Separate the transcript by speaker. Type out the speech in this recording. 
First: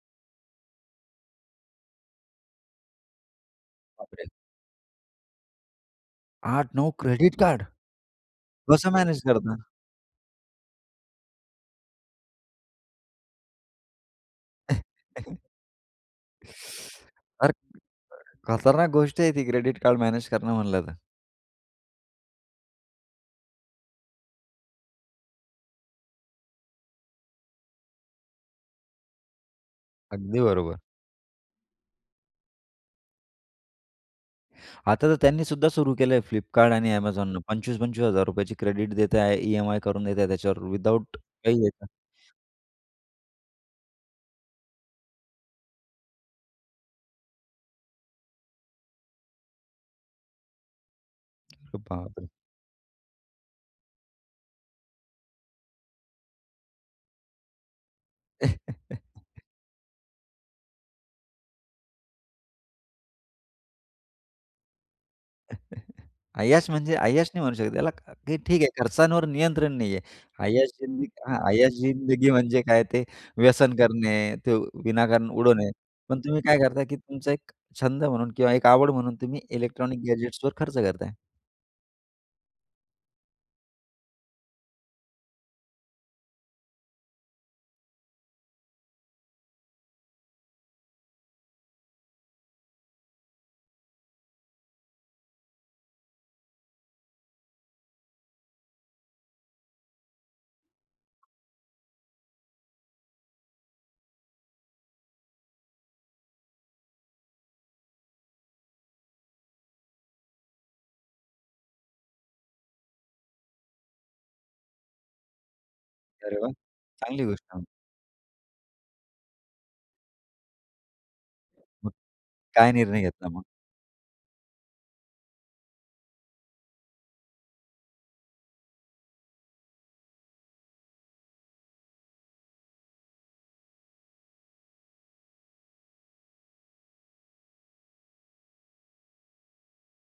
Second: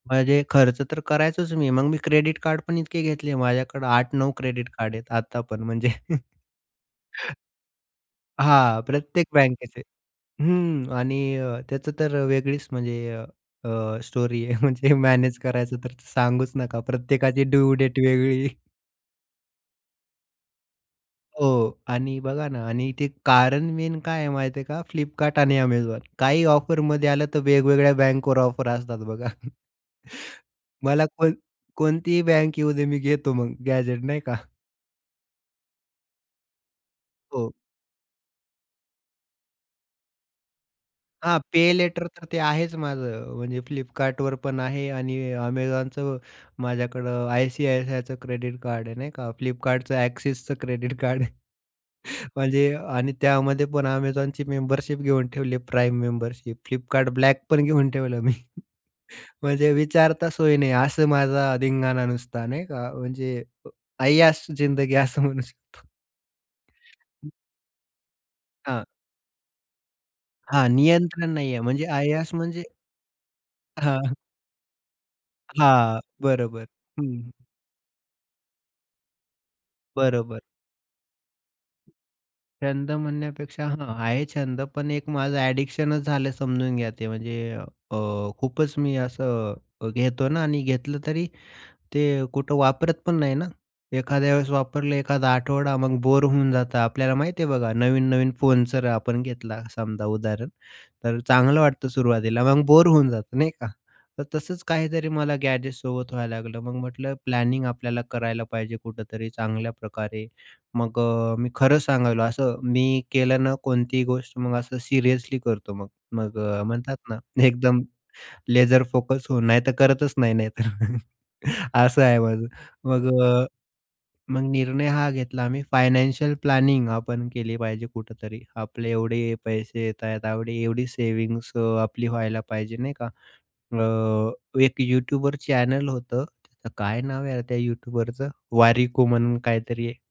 Speaker 1: म्हणजे खर्च तर करायचोच मी. मग मी क्रेडिट कार्ड पण इतके घेतले. माझ्याकडे
Speaker 2: बाप
Speaker 1: आठ
Speaker 2: रे!
Speaker 1: नऊ क्रेडिट कार्ड आहेत. आता पण म्हणजे
Speaker 2: 8-9 क्रेडिट कार्ड.
Speaker 1: हां,
Speaker 2: कसं मॅनेज
Speaker 1: प्रत्येक
Speaker 2: करता?
Speaker 1: बँकेचे. हं. आणि त्याचं तर वेगळीच म्हणजे अ, स्टोरी आहे. म्हणजे मॅनेज करायचं तर सांगूच नका. प्रत्येकाची
Speaker 2: अरे!
Speaker 1: ड्यू डेट वेगळी.
Speaker 2: खतरनाक गोष्ट आहे ती, क्रेडिट कार्ड मॅनेज करणं म्हणलं तर.
Speaker 1: हो. आणि बघा ना, आणि इथे कारण मेन काय आहे, माहिती आहे का? फ्लिपकार्ट आणि Amazon. काही ऑफरमध्ये आलं, तर वेगवेगळ्या बँकवर ऑफर असतात बघा.
Speaker 2: अगदी बरोबर.
Speaker 1: मला कोण कोणतीही बँक येऊ दे, मी घेतो मग गॅझेट, नाही का?
Speaker 2: आता तर त्यांनी सुद्धा सुरू केलंय फ्लिपकार्ट आणि Amazon ने.
Speaker 1: हो.
Speaker 2: ₹25,000-₹25,000 ची क्रेडिट देताय. ई-एम-आय करून देताय त्याच्यावर, विदआऊट
Speaker 1: हां
Speaker 2: काही घेता
Speaker 1: पे-लेटर तर ते आहेच माझं. म्हणजे फ्लिपकार्टवर पण आहे आणि Amazonचं माझ्याकडं आय-सी-आय-सी-आयचं क्रेडिट कार्ड आहे नाही का. फ्लिपकार्टचं, एक्सिसचं क्रेडिट कार्ड आहे.
Speaker 2: अरे बाप रे!
Speaker 1: म्हणजे आणि त्यामध्ये पण Amazonची मेंबरशिप घेऊन ठेवली प्राईम मेंबरशिप. फ्लिपकार्ट ब्लॅक पण घेऊन ठेवलं मी. म्हणजे विचारता सोय नाही असं माझा धिंगाना नुसता नाही का? म्हणजे अ, ऐयाश जिंदगी असं म्हणू शकतो.
Speaker 2: ऐयाश म्हणजे ऐयाश नाही म्हणू शकत. त्याला, की ठीक आहे,
Speaker 1: हां.
Speaker 2: खर्चांवर नियंत्रण नाही आहे.
Speaker 1: हां,
Speaker 2: अयाश जिंदगी
Speaker 1: नियंत्रण
Speaker 2: हं,
Speaker 1: नाहीये,
Speaker 2: ऐयाश
Speaker 1: म्हणजे
Speaker 2: जिंदगी
Speaker 1: ऐयाश
Speaker 2: म्हणजे
Speaker 1: म्हणजे
Speaker 2: काय? ते व्यसन
Speaker 1: हां.
Speaker 2: करणे, ते विनाकारण उडवणे.
Speaker 1: हां,
Speaker 2: पण तुम्ही काय
Speaker 1: बरोबर,
Speaker 2: करताय, की तुमचा
Speaker 1: हं.
Speaker 2: एक छंद म्हणून किंवा एक आवड म्हणून तुम्ही इलेक्ट्रॉनिक
Speaker 1: बरोबर.
Speaker 2: गॅजेट्सवर खर्च करताय.
Speaker 1: छंद म्हणण्यापेक्षा हां. आहे छंद. पण एक माझं ॲडिक्शनच झालं, समजून घ्या ते. म्हणजे अ, खूपच मी असं घेतो ना आणि घेतलं तरी ते कुठं वापरत पण नाही ना. एखाद्या वेळेस वापरलं, एखादा आठवडा, मग बोर होऊन जातं आपल्याला, माहिती आहे बघा. नवीन-नवीन फोन जर आपण घेतला, समजा उदाहरण. तर चांगलं वाटतं सुरुवातीला. मग बोर होऊन जातं, नाही का? तर तसंच काहीतरी मला गॅजेटसोबत व्हायला लागलं. मग म्हटलं, प्लॅनिंग आपल्याला करायला पाहिजे कुठेतरी चांगल्या प्रकारे. मग अ, मी खरं सांगायलो असं मी केलं ना, कोणतीही गोष्ट मग असं सिरियसली करतो मग.
Speaker 2: अरे
Speaker 1: मग
Speaker 2: वाह!
Speaker 1: अ, म्हणतात ना,
Speaker 2: चांगली गोष्ट आहे.
Speaker 1: एकदम लेजर फोकस होऊन, नाहीतर करतच नाही, नाहीतर
Speaker 2: मग
Speaker 1: असं आहे माझं.
Speaker 2: काय निर्णय
Speaker 1: मग
Speaker 2: घेतला मग?
Speaker 1: अ, मग निर्णय हा घेतला, आम्ही फायनान्शियल प्लॅनिंग आपण केली पाहिजे कुठेतरी. आपले एवढे पैसे येत आहेत. एवढी एवढी सेव्हिंग्स अ, आपली व्हायला पाहिजे, नाही का? अ, एक YouTubeवर चॅनल होतं. त्याचं काय नाव आहे त्या यूट्यूबरचं? वारिको म्हणून काहीतरी आहे.